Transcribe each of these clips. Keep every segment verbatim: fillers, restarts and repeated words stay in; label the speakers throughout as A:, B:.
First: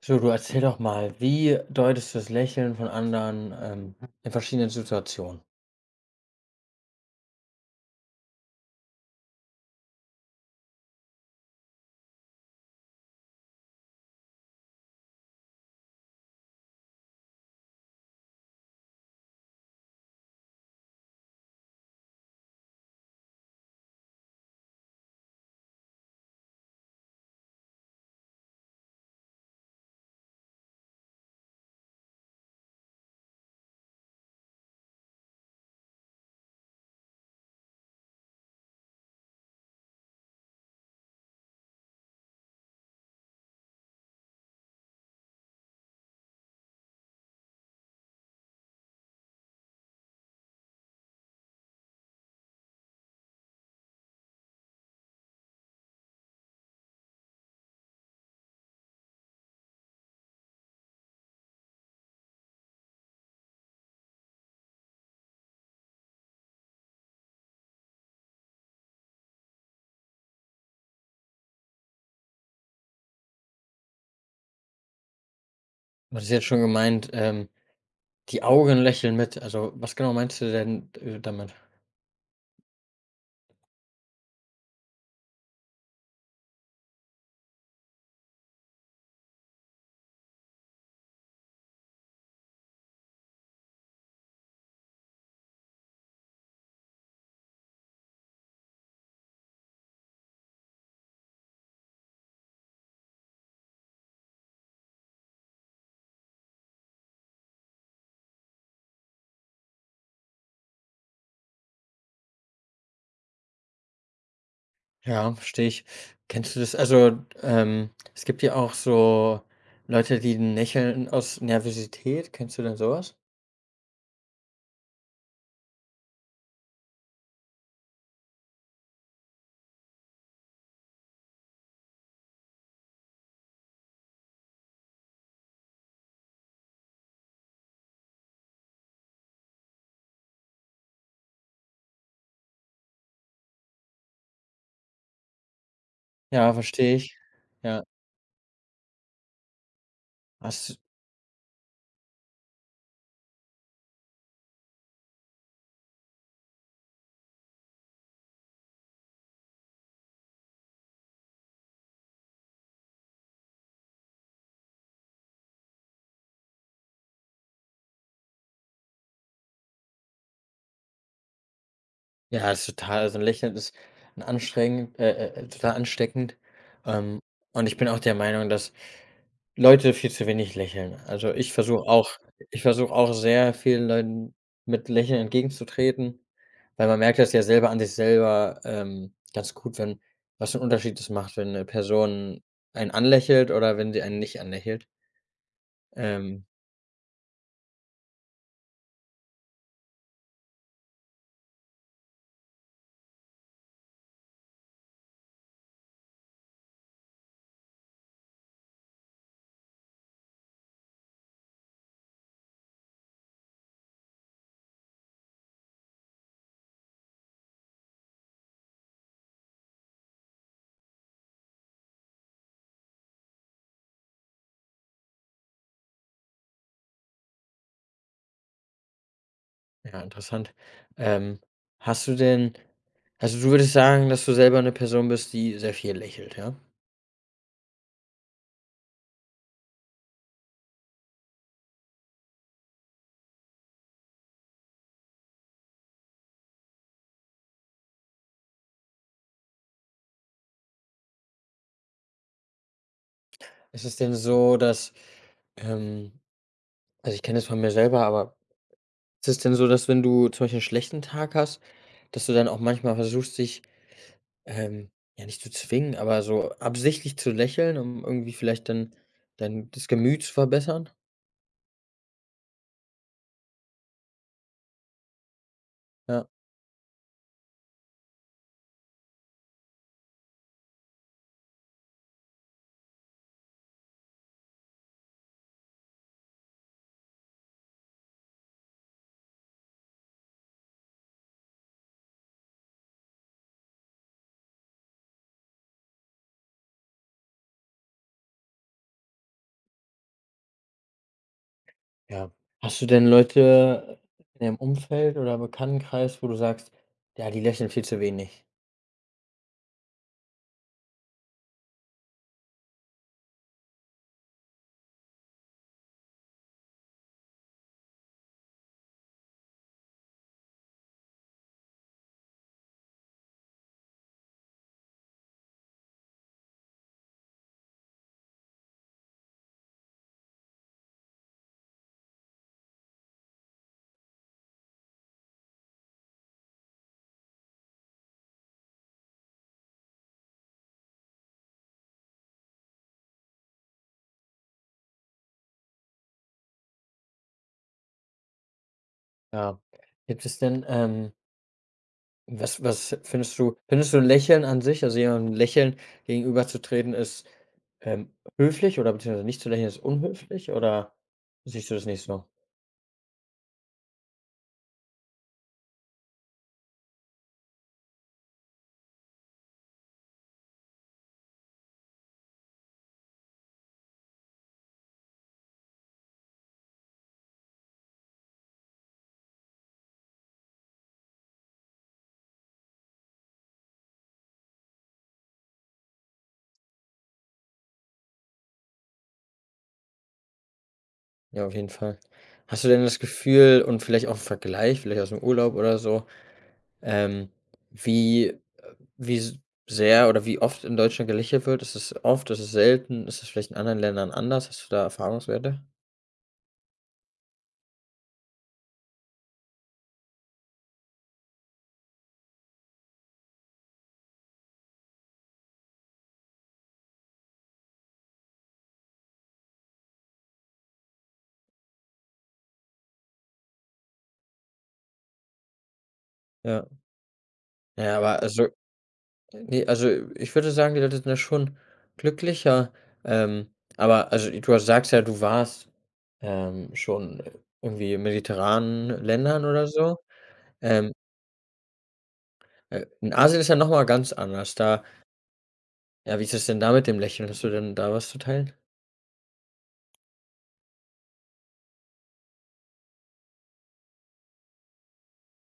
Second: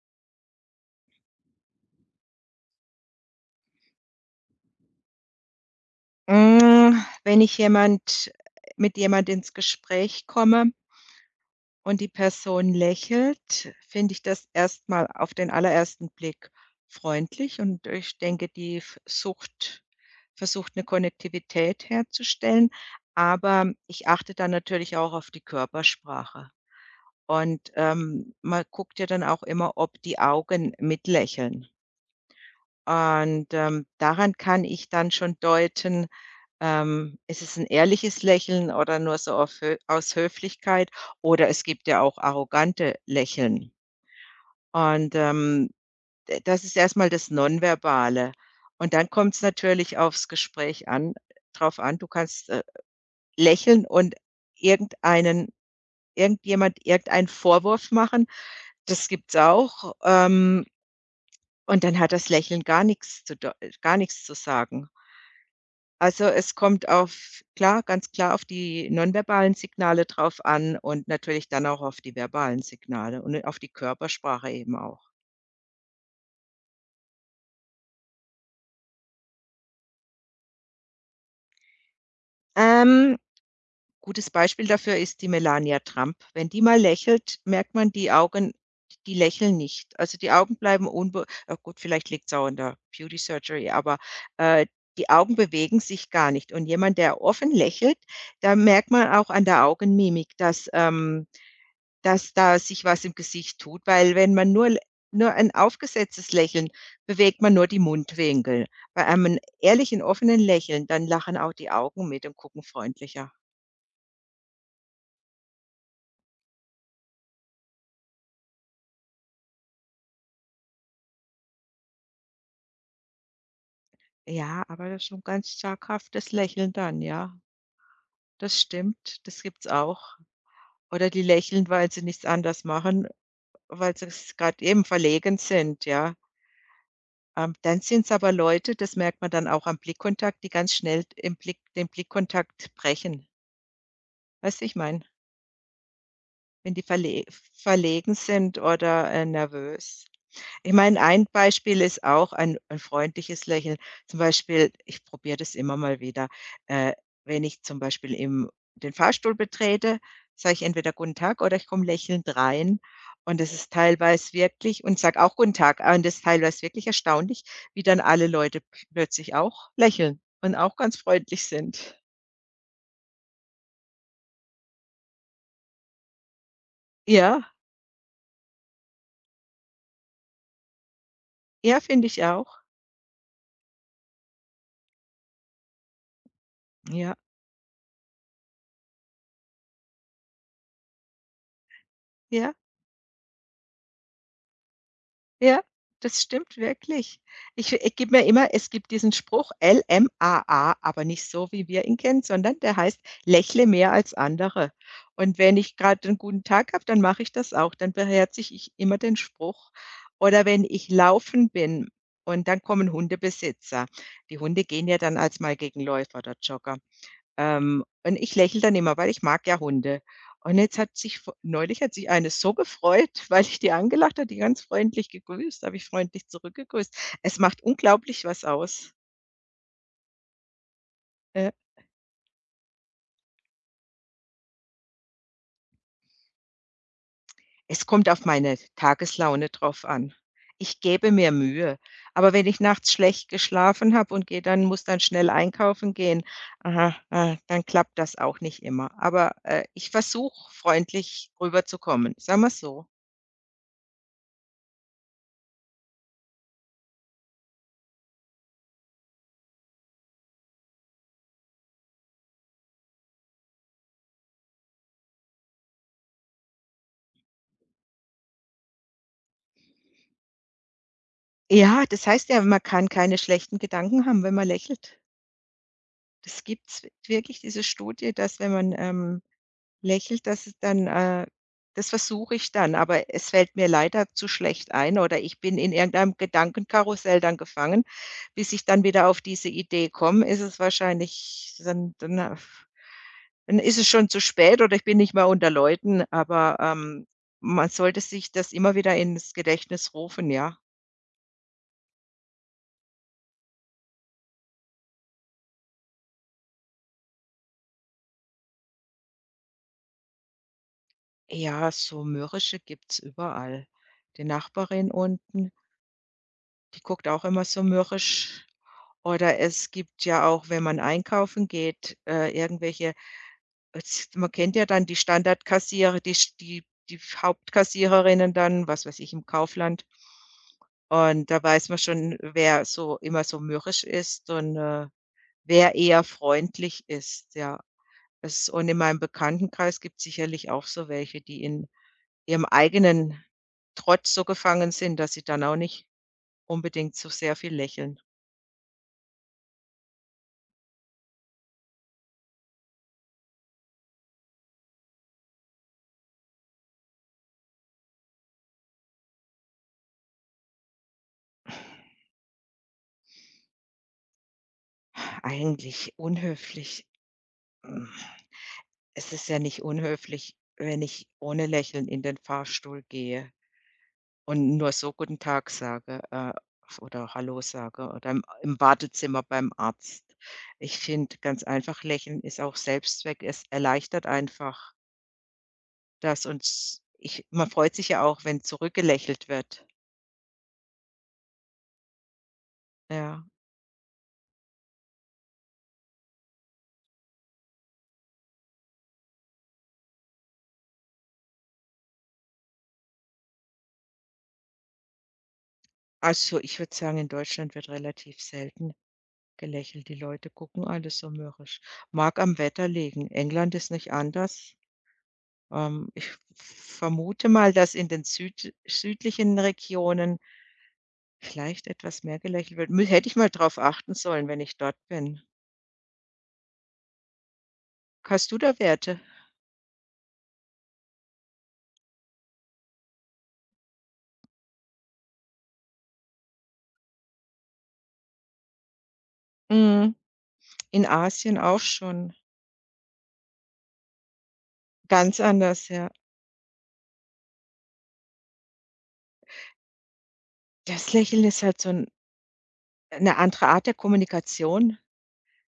A: So, du erzähl doch mal, wie deutest du das Lächeln von anderen, ähm, in verschiedenen Situationen?
B: Hm, wenn ich jemand mit jemand ins Gespräch komme und die Person lächelt, finde ich das erstmal auf den allerersten Blick freundlich und ich denke, die f sucht versucht eine Konnektivität herzustellen, aber ich achte dann natürlich auch auf die Körpersprache und, ähm, man guckt ja dann auch immer, ob die Augen mitlächeln. Und, ähm, daran kann ich dann schon deuten, ähm, ist es 'n ehrliches Lächeln oder nur so auf Hö aus Höflichkeit oder es gibt ja auch arrogante Lächeln. Und, ähm, d das ist erstmal das Nonverbale. Und dann kommt es natürlich aufs Gespräch an drauf an. Du kannst, äh, lächeln und irgendeinen irgendjemand irgendeinen Vorwurf machen, das gibt's auch, ähm, und dann hat das Lächeln gar nichts zu deu gar nix zu sagen. Also, es kommt auf klar, ganz klar auf die nonverbalen Signale drauf an und natürlich dann auch auf die verbalen Signale und auf die Körpersprache eben auch.
A: Du hast jetzt schon gemeint, ähm, die Augen lächeln mit. Also, was genau meinst du denn, äh, damit?
B: Ähm, Gutes Beispiel dafür ist die Melania Trump. Wenn die mal lächelt, merkt man, die Augen die lächeln nicht. Also, die Augen bleiben unbe ah, gut, vielleicht liegt's auch an der Beauty Surgery, aber, äh, die Augen bewegen sich gar nicht. Und jemand, der offen lächelt, da merkt man auch an der Augenmimik, dass, ähm dass da sich was im Gesicht tut, weil wenn man nur nur ein aufgesetztes Lächeln bewegt man nur die Mundwinkel. Bei einem ehrlichen, offenen Lächeln, dann lachen auch die Augen mit und gucken freundlicher.
A: Ja, verstehe ich. Kennst du das? Also, ähm, es gibt ja auch so Leute, die lächeln aus Nervosität. Kennst du denn sowas?
B: Ja, aber das ist schon ganz zaghaftes Lächeln dann, ja. Das stimmt, das gibt's auch. Oder die lächeln, weil sie nichts anders machen, weil sie gerade eben verlegen sind, ja. Ähm, dann sind's aber Leute, das merkt man dann auch am Blickkontakt, die ganz schnell im Blick den Blickkontakt brechen. Weißt, du, ich meine?
A: Ja,
B: Wenn die
A: verstehe ich.
B: verle
A: Ja.
B: verlegen sind oder, äh, nervös. Ich
A: Hast
B: meine, ein Beispiel ist auch ein ein freundliches Lächeln. Zum Beispiel, ich probiere das immer mal wieder, äh, wenn ich zum Beispiel im den Fahrstuhl betrete, sage ich entweder „Guten Tag“ oder ich komme lächelnd rein. Und das ist teilweise wirklich und sage auch „Guten Tag“, und das ist teilweise wirklich erstaunlich, wie dann alle Leute p plötzlich auch lächeln und auch ganz freundlich sind.
A: Ja, das ist total also ein Lächeln ist ein anstrengend äh, äh, total ansteckend. Ähm,
B: Ja,
A: und ich bin auch der Meinung, dass Leute viel zu wenig lächeln. Also, ich
B: ja,
A: versuche
B: finde
A: auch
B: ich auch.
A: ich versuche auch sehr vielen Leuten mit Lächeln entgegenzutreten, weil man
B: Ja,
A: merkt das ja selber an sich selber, ähm, ganz gut, wenn was für 'n Unterschied das macht, wenn eine Person
B: ja.
A: einen anlächelt oder wenn sie einen nicht anlächelt.
B: Ja, das
A: Ähm
B: stimmt wirklich. Ich ich gebe mir immer es gibt diesen Spruch L M A A, aber nicht so, wie wir ihn kennen, sondern der heißt: „Lächle mehr als andere.“ Und wenn ich gerade einen guten Tag habe, dann mache ich das auch. Dann beherzige ich immer den Spruch. Oder wenn ich laufen bin und dann kommen Hundebesitzer. Die Hunde gehen ja dann als mal gegen Läufer oder Jogger. Ähm, und ich lächle dann immer, weil ich mag ja Hunde. Und jetzt hat sich v neulich hat sich eine so gefreut, weil ich die angelacht habe, die ganz freundlich gegrüßt, habe ich freundlich zurückgegrüßt. Es macht unglaublich was aus.
A: Ja, interessant. Ähm,
B: Ja.
A: hast du denn also, du würdest sagen, dass du selber eine Person bist, die sehr viel lächelt, ja?
B: Es kommt auf meine Tageslaune drauf an. Ich gebe mir Mühe, aber wenn ich nachts schlecht geschlafen habe und gehe dann muss dann schnell einkaufen gehen, aha, ah, dann klappt das auch nicht immer. Aber, äh, ich versuche, freundlich rüberzukommen, sagen wir's so.
A: Ist es denn so, dass, ähm also, ich kenne das von mir selber, aber ist es denn so, dass wenn du zum Beispiel einen schlechten Tag hast, dass du dann auch manchmal versuchst, dich, ähm, ja, nicht zu zwingen, aber so absichtlich zu lächeln, um irgendwie vielleicht dann dein das Gemüt zu verbessern?
B: Ja, das heißt ja, man kann keine schlechten Gedanken haben, wenn man lächelt.
A: Ja.
B: Das gibt's w wirklich diese Studie, dass wenn man, ähm, lächelt, dass es dann äh, das versuche ich dann, aber es fällt mir leider zu schlecht ein oder ich bin in irgendeinem Gedankenkarussell dann gefangen. Bis ich dann wieder auf diese Idee komme, ist es wahrscheinlich dann dann, äh, dann ist es schon zu spät oder ich bin nicht mehr unter Leuten, aber, ähm, man sollte sich das immer wieder ins Gedächtnis rufen, ja.
A: Ja. Hast du denn Leute in deinem Umfeld oder Bekanntenkreis, wo du sagst: „Ja, die lächeln viel zu wenig?“
B: Ja, so mürrische gibt's überall. Die Nachbarin unten, die guckt auch immer so mürrisch. Oder es gibt ja auch, wenn man einkaufen geht, äh, irgendwelche es man kennt ja dann die Standardkassierer, die sch die die Hauptkassiererinnen dann, was weiß ich, im Kaufland. Und da weiß man schon, wer so immer so mürrisch ist und, äh, wer eher freundlich ist, ja. Es und in meinem Bekanntenkreis gibt es sicherlich auch so welche, die in Ihrem eigenen Trotz so gefangen sind, dass sie dann auch nicht unbedingt so sehr viel lächeln.
A: Ja. Gibt es denn, ähm was was findest du findest du Lächeln an sich, also jemandem Lächeln gegenüberzutreten ist, ähm, höflich oder beziehungsweise nicht zu lächeln ist unhöflich oder siehst du das nicht so?
B: Eigentlich unhöflich. Hm, es ist ja nicht unhöflich, wenn ich ohne Lächeln in den Fahrstuhl gehe und nur so „Guten Tag“ sage, äh, oder „Hallo“ sage oder im im Wartezimmer beim Arzt. Ich finde ganz einfach, Lächeln ist auch Selbstzweck. Es erleichtert einfach das und ich man freut sich ja auch, wenn zurückgelächelt wird.
A: Ja, auf jeden Fall. Hast du denn das
B: Ja.
A: Gefühl und vielleicht auch 'n Vergleich, vielleicht aus dem Urlaub oder so, ähm, wie wie s sehr oder wie oft in Deutschland gelächelt wird? Ist es oft? Ist es selten? Ist es vielleicht in anderen Ländern anders? Hast du da Erfahrungswerte?
B: Also, ich würde sagen, in Deutschland wird relativ selten gelächelt. Die Leute gucken alle so mürrisch. Mag am Wetter liegen. England ist nicht anders. Ähm, ich vermute mal, dass in den süd südlichen Regionen vielleicht etwas mehr gelächelt wird. Mü Hätte ich mal drauf achten sollen, wenn ich dort bin.
A: Ja. Ja, aber
B: Hast du
A: also
B: da Werte?
A: ne, also ich würde sagen, die Leute sind da schon glücklicher. Ähm, aber also du sagst ja, du warst, ähm, schon irgendwie in mediterranen Ländern oder
B: Mhm.
A: so.
B: In
A: Ähm,
B: Asien auch schon.
A: äh, in Asien ist ja noch mal ganz anders. Da
B: Ganz anders, ja.
A: ja, wie ist es denn da mit dem Lächeln? Hast du denn da was zu teilen?
B: Das Lächeln ist halt so 'n 'ne andere Art der Kommunikation.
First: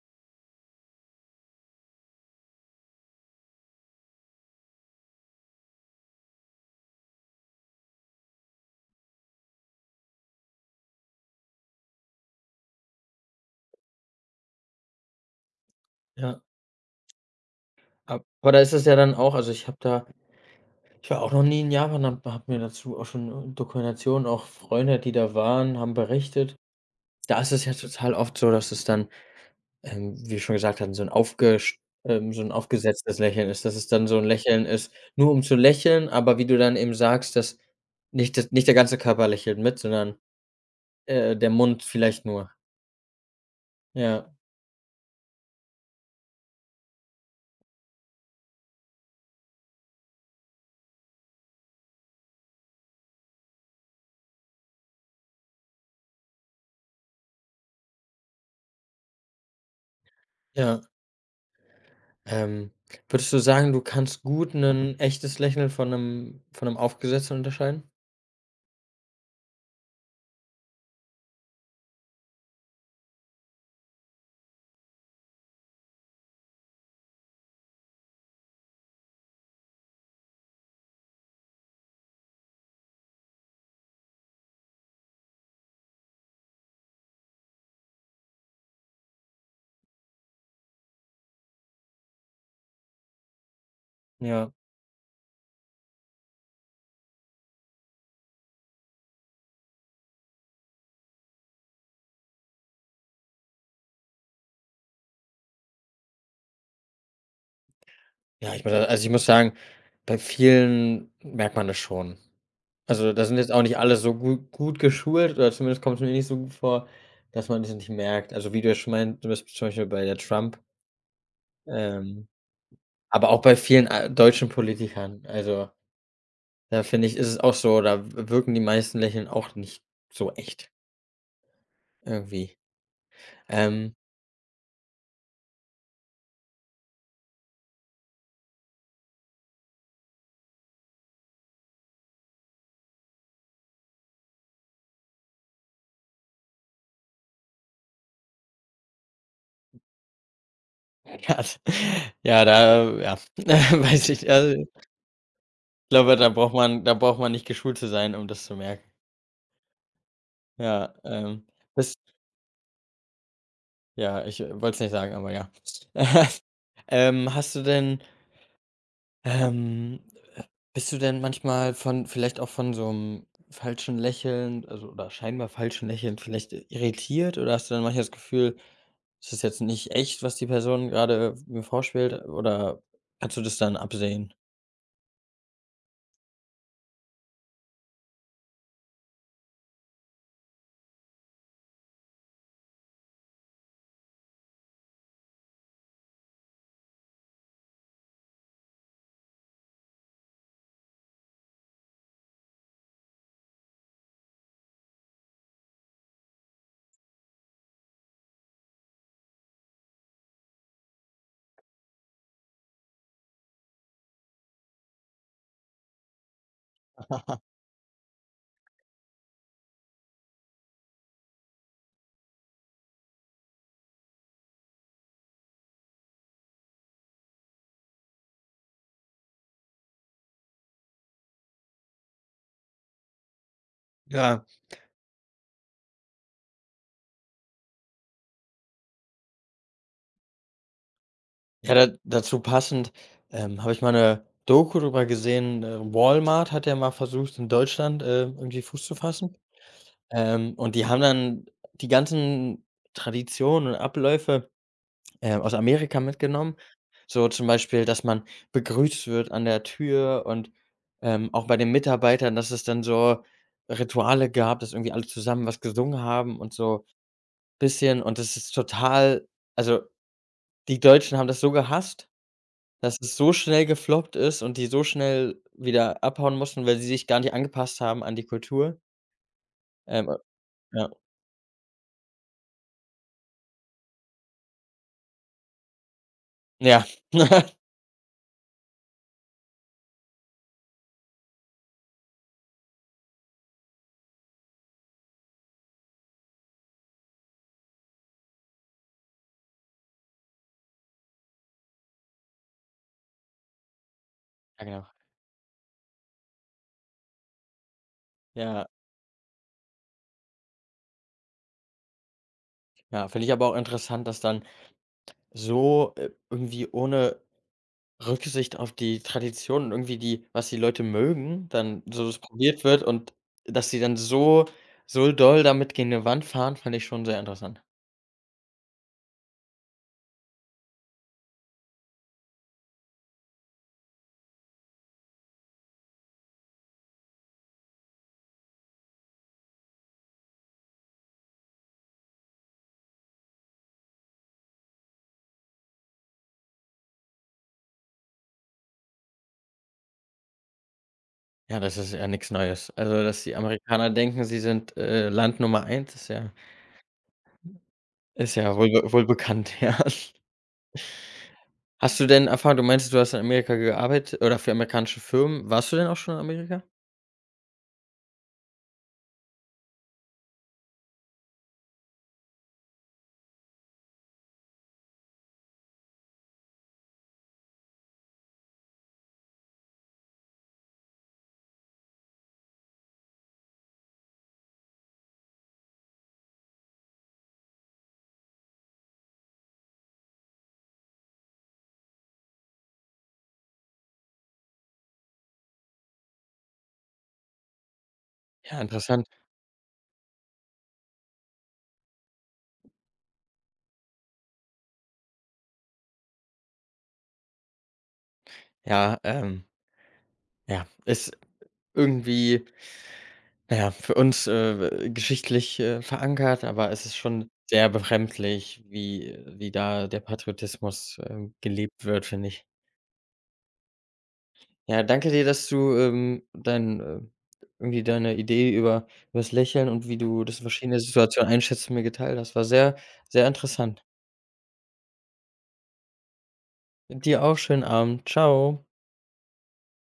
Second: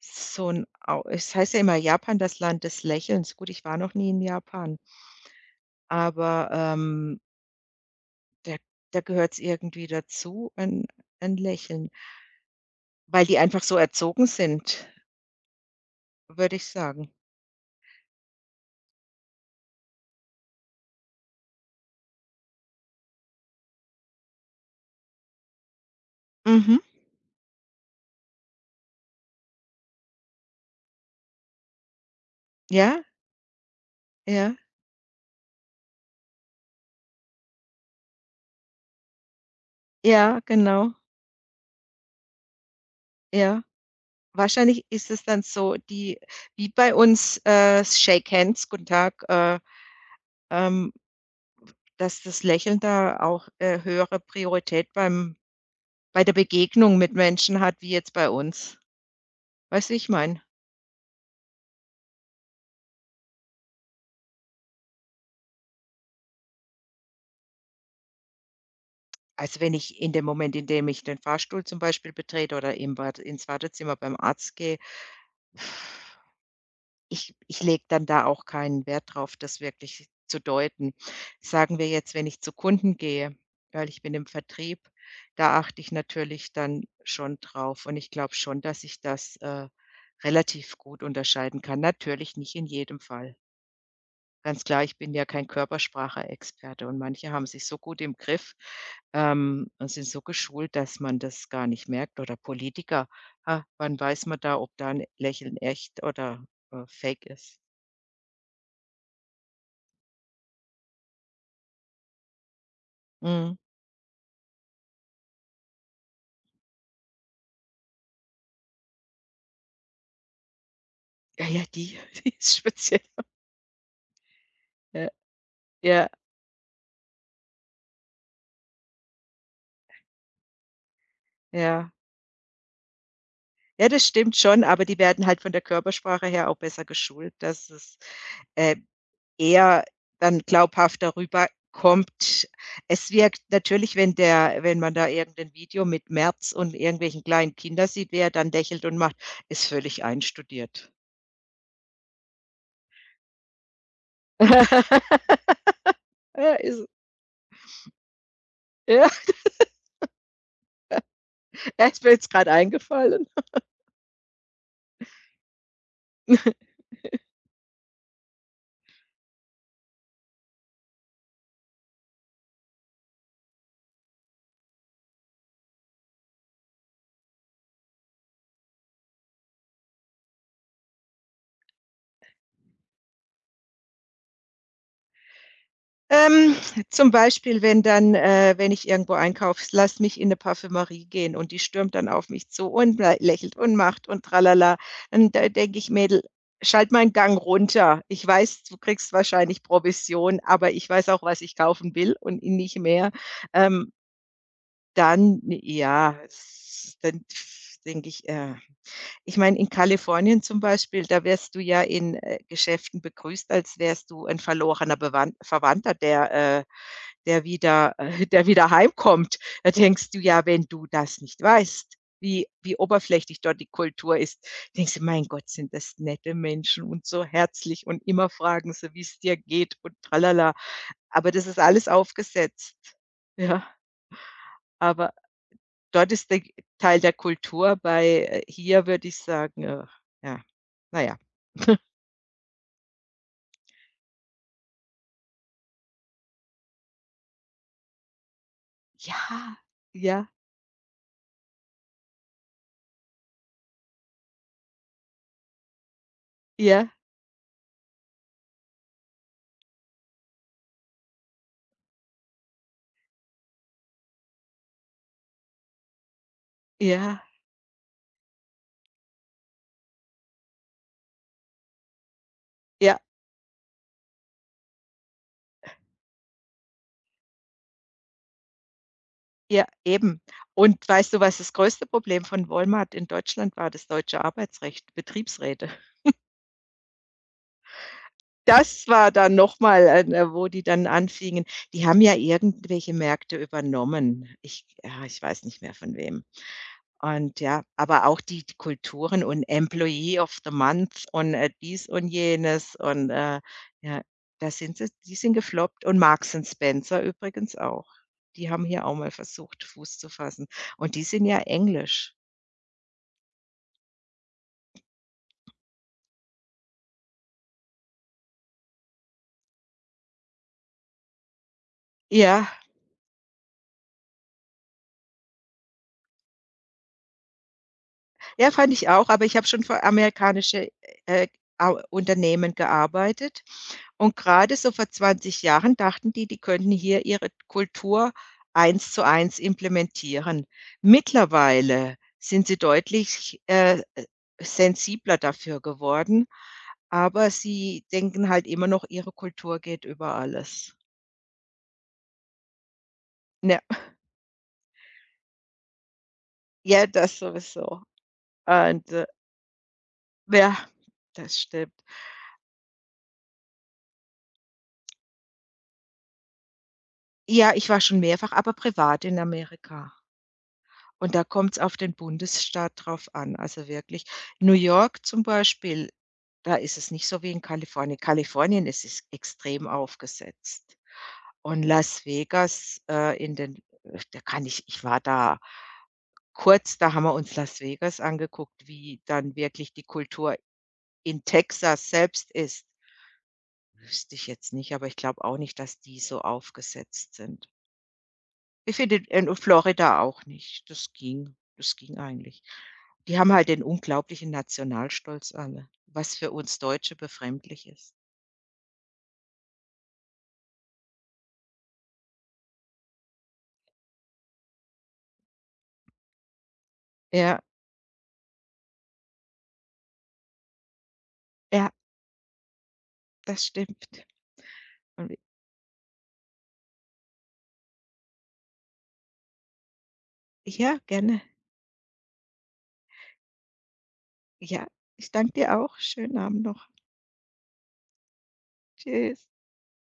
B: So 'n au Es heißt ja immer Japan, das Land des Lächelns. Gut, ich war noch nie in Japan, aber, ähm, da da gehört's irgendwie dazu, ein ein Lächeln, weil die einfach so erzogen sind,
A: Ja,
B: würde ich sagen.
A: ab aber da ist es ja dann auch also ich habe da ich war auch noch nie in Japan, habe mir dazu auch schon Dokumentationen auch Freunde, die da waren, haben berichtet.
B: Mhm.
A: Da ist es ja total oft so, dass es dann ähm, wie wir schon gesagt hatten, so 'n aufgesch ähm, so 'n
B: Ja,
A: aufgesetztes Lächeln ist, dass es dann so 'n
B: ja,
A: Lächeln ist, nur um zu lächeln, aber wie du dann eben sagst, dass nicht das nicht der ganze Körper lächelt mit, sondern,
B: ja, genau,
A: äh, der Mund vielleicht nur.
B: ja.
A: Ja,
B: Wahrscheinlich ist es dann so die wie bei uns, äh, Shake Hands, guten Tag, äh, ähm, dass das Lächeln da auch, äh, höhere Priorität beim bei der Begegnung mit Menschen hat, wie jetzt bei uns. Weißt du, ich meine?
A: ja. Ähm, würdest du sagen, du kannst gut 'nen echtes Lächeln von 'nem von 'nem aufgesetzten unterscheiden?
B: Also, wenn ich in dem Moment, in dem ich den Fahrstuhl zum Beispiel betrete oder im Bad ins Wartezimmer beim Arzt gehe, ich ich lege dann da auch keinen Wert drauf, das wirklich zu deuten. Sagen wir jetzt, wenn ich zu Kunden gehe, weil ich bin im Vertrieb, da achte ich natürlich dann schon drauf und ich glaube schon, dass ich das, äh, relativ gut unterscheiden kann. Natürlich nicht in jedem Fall.
A: Ja.
B: Ganz klar, ich bin ja kein Körpersprache-Experte und manche haben sich so gut im Griff, ähm, und sind so geschult, dass man das gar nicht merkt oder Politiker. Ha, wann weiß man da, ob da ein Lächeln echt oder, äh, Fake ist?
A: Ja, ich meine also, ich muss sagen, bei vielen merkt man das schon. Also, da sind jetzt
B: Mhm.
A: auch nicht alle so gut gut geschult oder zumindest kommt es mir nicht so gut vor, dass man das nicht merkt. Also, wie du ja schon meint, du bist zum Beispiel bei der Trump,
B: Ja, ja, die
A: ähm,
B: die ist speziell.
A: aber auch bei vielen a deutschen
B: Ja,
A: Politikern. Also,
B: ja,
A: da finde ich, ist es auch so, da wirken die meisten Lächeln auch nicht so echt
B: ja.
A: irgendwie.
B: Ja,
A: Ähm,
B: das stimmt schon, aber die werden halt von der Körpersprache her auch besser geschult, dass es, äh eher dann glaubhaft darüber kommt. Es wirkt natürlich, wenn der wenn man da irgendein Video mit Merz und irgendwelchen kleinen Kindern sieht, wie er dann lächelt und macht, ist völlig einstudiert.
A: ja, ja, da ja, weiß ich also, ich glaube, da
B: Ja,
A: braucht man
B: ist
A: da braucht man nicht geschult zu sein, um das zu merken.
B: ja,
A: Ja, ähm,
B: ja,
A: bis
B: ist mir jetzt grad eingefallen.
A: ja, ich, äh, wollte es nicht sagen, aber ja. Ähm, hast du denn, ähm äh, bist du denn manchmal von vielleicht auch von so 'nem falschen Lächeln, also, oder scheinbar falschen Lächeln vielleicht äh, irritiert oder hast du dann manchmal das Gefühl, es ist jetzt nicht echt, was die Person gerade mir vorspielt oder kannst du das dann absehen?
B: Ähm, zum Beispiel, wenn dann äh, wenn ich irgendwo einkaufe, lass mich in 'ne Parfümerie gehen und die stürmt dann auf mich zu und lä lächelt und macht und tralala. Und da denke ich: „Mädel, schalte mal 'n Gang runter. Ich weiß, du kriegst wahrscheinlich Provision, aber ich weiß auch, was ich kaufen will und nicht mehr.“ Ähm, dann ja, s dann denke ich, äh ich meine, in Kalifornien zum Beispiel, da wirst du ja in, äh, Geschäften begrüßt, als wärst du 'n verlorener Bewan Verwandter, der, äh, der wieder äh, der wieder heimkommt, da denkst du ja, wenn du das nicht weißt, wie wie oberflächlich dort die Kultur ist, denkst du: „Mein Gott, sind das nette Menschen und so herzlich und immer fragen sie, wie es dir geht und tralala.“ Aber das ist alles aufgesetzt. Ja,
A: Ja.
B: aber dort ist der Teil der Kultur, bei, äh, hier würde ich sagen, äh, ja, naja.
A: Ja, da dazu passend, ähm, habe ich mal eine Doku drüber gesehen, äh, Walmart hat ja mal versucht, in Deutschland, äh, irgendwie Fuß zu fassen.
B: Ja, ja,
A: Ähm, und die haben dann die ganzen Traditionen und Abläufe, ähm, aus Amerika mitgenommen.
B: ja,
A: So zum Beispiel, dass man begrüßt wird an der Tür und, ähm, auch bei den Mitarbeitern, dass es dann so Rituale gab, dass irgendwie alle zusammen was gesungen haben und so
B: ja,
A: bisschen. Und das ist total also, die Deutschen haben das so gehasst, dass
B: ja.
A: es so schnell gefloppt ist und die so schnell wieder abhauen mussten, weil sie sich gar nicht angepasst haben an die Kultur.
B: Ja,
A: Ähm,
B: eben. Und
A: ja.
B: weißt du, was das größte Problem von Walmart in Deutschland war? Das deutsche Arbeitsrecht, Betriebsräte.
A: Ja.
B: Das war dann noch mal, äh, wo die dann anfingen die haben ja irgendwelche Märkte übernommen. Ich ja ich weiß nicht mehr von wem. Und ja, aber auch die die Kulturen und Employee of the Month und, äh, dies und jenes und, äh, ja, da
A: Ja,
B: sind
A: genau.
B: sie die sind gefloppt und Marks& and Spencer übrigens auch. Die haben
A: Ja,
B: hier auch mal versucht, Fuß zu fassen und die sind ja englisch.
A: ja, finde ich aber auch interessant, dass dann so, äh, irgendwie ohne Rücksicht auf die Traditionen, irgendwie die was die Leute mögen, dann so das
B: Ja,
A: probiert wird und dass sie dann so so doll damit gegen 'ne Wand fahren, fand ich schon sehr interessant.
B: ja, fand ich auch, aber ich habe schon für amerikanische, äh, au Unternehmen gearbeitet und gerade so vor zwanzig Jahren dachten die, die könnten hier ihre Kultur eins zu eins implementieren. Mittlerweile sind sie deutlich, äh, äh, sensibler dafür geworden, aber sie denken halt immer noch, ihre Kultur geht über alles.
A: Ja, das ist ja nichts Neues. Also, dass die
B: Ja,
A: Amerikaner denken, sie sind, äh, Land Nummer eins ist ja
B: ja, das sowieso.
A: ist ja wohl
B: Und,
A: be
B: äh,
A: wohl bekannt, ja.
B: ja, das stimmt.
A: Hast du denn Erfahrung du meinst du hast in Amerika gearbeitet oder für amerikanische Firmen. Warst du denn auch schon in Amerika?
B: Ja, ich war schon mehrfach, aber privat in Amerika. Und da kommt's auf den Bundesstaat drauf an. Also wirklich, New York zum Beispiel, da ist es nicht so wie in Kalifornien. Kalifornien ist es extrem aufgesetzt. Und Las Vegas, äh, in den äh, da kann ich ich war da kurz, da haben wir uns Las Vegas angeguckt, wie dann wirklich die Kultur in Texas selbst ist. Wüsste ich jetzt nicht, aber ich glaube auch nicht, dass die so aufgesetzt sind.
A: Ja,
B: Ich finde
A: interessant.
B: in Florida auch nicht. Das ging das ging eigentlich. Die haben halt den unglaublichen Nationalstolz alle, was für uns Deutsche befremdlich ist.
A: Ja, ähm, ja, ist irgendwie, naja, für uns, äh, geschichtlich, äh, verankert, aber es ist schon
B: Ja,
A: sehr befremdlich, wie wie da der Patriotismus, ähm,
B: ja,
A: gelebt wird, finde ich.
B: das stimmt.
A: Ja, danke
B: Und
A: dir, dass du, ähm, dein äh, irgendwie deine Idee über über das Lächeln und wie du das in
B: ja,
A: verschiedene
B: gerne.
A: Situationen einschätzt, mit mir geteilt hast. War sehr, sehr interessant.
B: Ja, ich danke dir auch. Schönen Abend noch.
A: Dir auch schönen Abend. Ciao.
B: Tschüss.